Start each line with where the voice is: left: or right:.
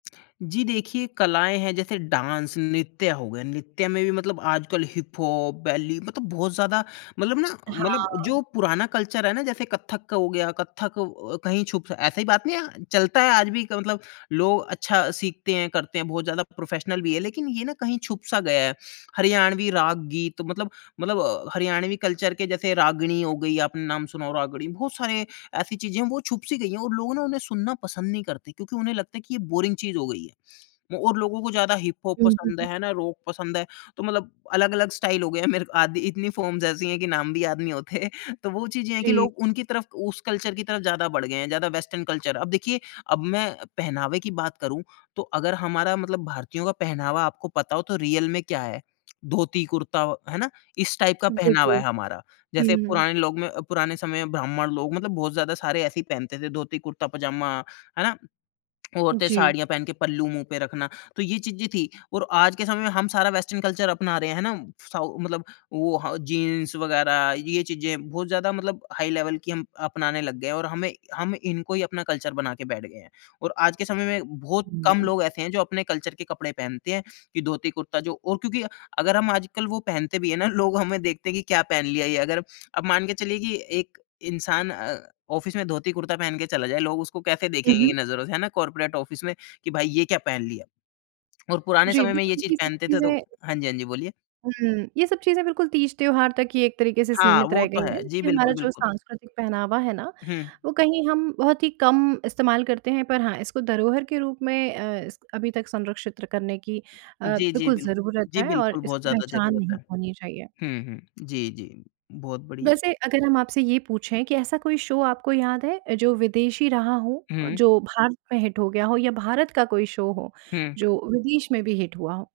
left: जी देखिए, कलाएँ हैं जैसे डांस नृत्य हो गया, नृत्य में भी मतलब आजकल हिप-हॉप, बेली मतलब बहुत ज़्यादा मतलब ना मतलब जो
right: हाँ।
left: पुराना कल्चर है ना, जैसे कथक हो गया, कथक अ, कहीं छुप ऐसी बात नहीं है, चलता है आज भी, मतलब लोग अच्छा सीखते हैं, करते हैं बहुत ज़्यादा प्रोफेशनल भी हैं, लेकिन ये ना कहीं छुप सा गया है। हरियाणवी राग-गीत मतलब, मतलब अ, हरियाणवी कल्चर के जैसे रागिणी हो गई, आपने नाम सुना हो, रागिणी बहुत सारे ऐसी चीज़ें हैं वो छुप सी गई है और लोग ना, उन्हें सुनना पसंद नहीं करते, क्योंकि उन्हें लगता है कि ये बोरिंग चीज़ हो गई है। और लोगों को ज़्यादा हिपहॉप
right: हुँ, हुँ,
left: पसंद है,
right: हुँ।
left: है ना? रॉक पसंद है तो मतलब अलग-अलग स्टाइल हो गया है, मेरे को आधी इतनी फॉर्म्स ऐसी हैं कि नाम भी याद नहीं होते तो वो चीज़ें हैं कि
right: जी।
left: लोग उनकी तरफ, उस कल्चर की तरफ ज़्यादा बढ़ गए हैं, ज़्यादा वेस्टर्न कल्चर अब देखिए, अब मैं पहनावे की बात करूँ, तो अगर हमारा मतलब, भारतीयों का पहनावा आपको पता हो, तो रियल में क्या है? धोती कुर्ता है ना, इस टाइप का पहनावा
right: बिल्कुल।
left: है हमारा, जैसे
right: हुँ।
left: पुराने लोग में पुराने समय में ब्राह्मण लोग, मतलब बहुत ज़्यादा सारे ऐसे ही पहनते थे, धोती-कुर्ता, पजामा है ना, औरतें
right: जी।
left: साड़ियाँ पहन के पल्लू मुँह पे रखना। तो ये चीज़ें थी और आज के समय में हम सारा वेस्टर्न कल्चर अपना रहे हैं है ना। साऊ मतलब वो ह जीन्स वगैरह ये चीज़ें बहुत ज़्यादा मतलब हाई लेवल की हम अपनाने लग गए हैं, और हमें हम इनको ही अपना कल्चर बना के बैठ गए हैं और आज के समय में बहुत, कम
right: हुँ।
left: लोग ऐसे हैं जो अपने कल्चर के कपड़े पहनते हैं कि धोती कुर्ता जो और क्योंकि अगर हम आजकल वो पहनते भी हैं ना लोग हमें देखते हैं कि क्या पहन लिया ये। अगर अब मान के चलिए कि एक इंसान अ, ऑफिस में धोती कुर्ता पहन के चला जाए, लोग उसको कैसे देखेंगे
right: उहुँ।
left: कि नज़रों से है ना कॉर्पोरेट ऑफिस में कि भाई ये क्या पहन लिया? और पुराने
right: जी
left: समय में ये
right: बिल्कुल,
left: चीज़
right: ये सब
left: पहनते थे तो
right: चीज़ें
left: हाँ जी, हाँ जी, बोलिए।
right: हुँ ये सब चीज़ें बिल्कुल तीज-त्योहार तक ही एक तरीके से
left: हाँ,
right: सीमित
left: वो
right: रह गई
left: तो है,
right: हैं,
left: जी
right: ये हमारा
left: बिल्कुल,
right: जो
left: बिल्कुल।
right: सांस्कृतिक पहनावा है ना,
left: हुँ।
right: वो कहीं हम बहुत ही कम इस्तेमाल करते हैं। पर हाँ, इसको धरोहर के रूप में अ, इसक अभी तक संरक्षित करने की अ,
left: जी, जी,
right: बिल्कुल
left: बिल्
right: ज़रूरत
left: जी,
right: है और
left: बिल्कुल बहुत
right: इसकी
left: ज़्यादा
right: पहचान
left: ज़रूरत
right: नहीं
left: है।
right: खोनी चाहिए।
left: हुँ, हुँ, जी जी। बहुत बढ़िया।
right: वैसे, अगर हम आपसे ये पूछे कि, ऐसा कोई शो आपको याद है? जो विदेशी रहा हो,
left: हुँ।
right: जो भारत में हिट हो गया हो या भारत का कोई शो हो,
left: हुँ।
right: जो विदेश में भी हिट हुआ हो?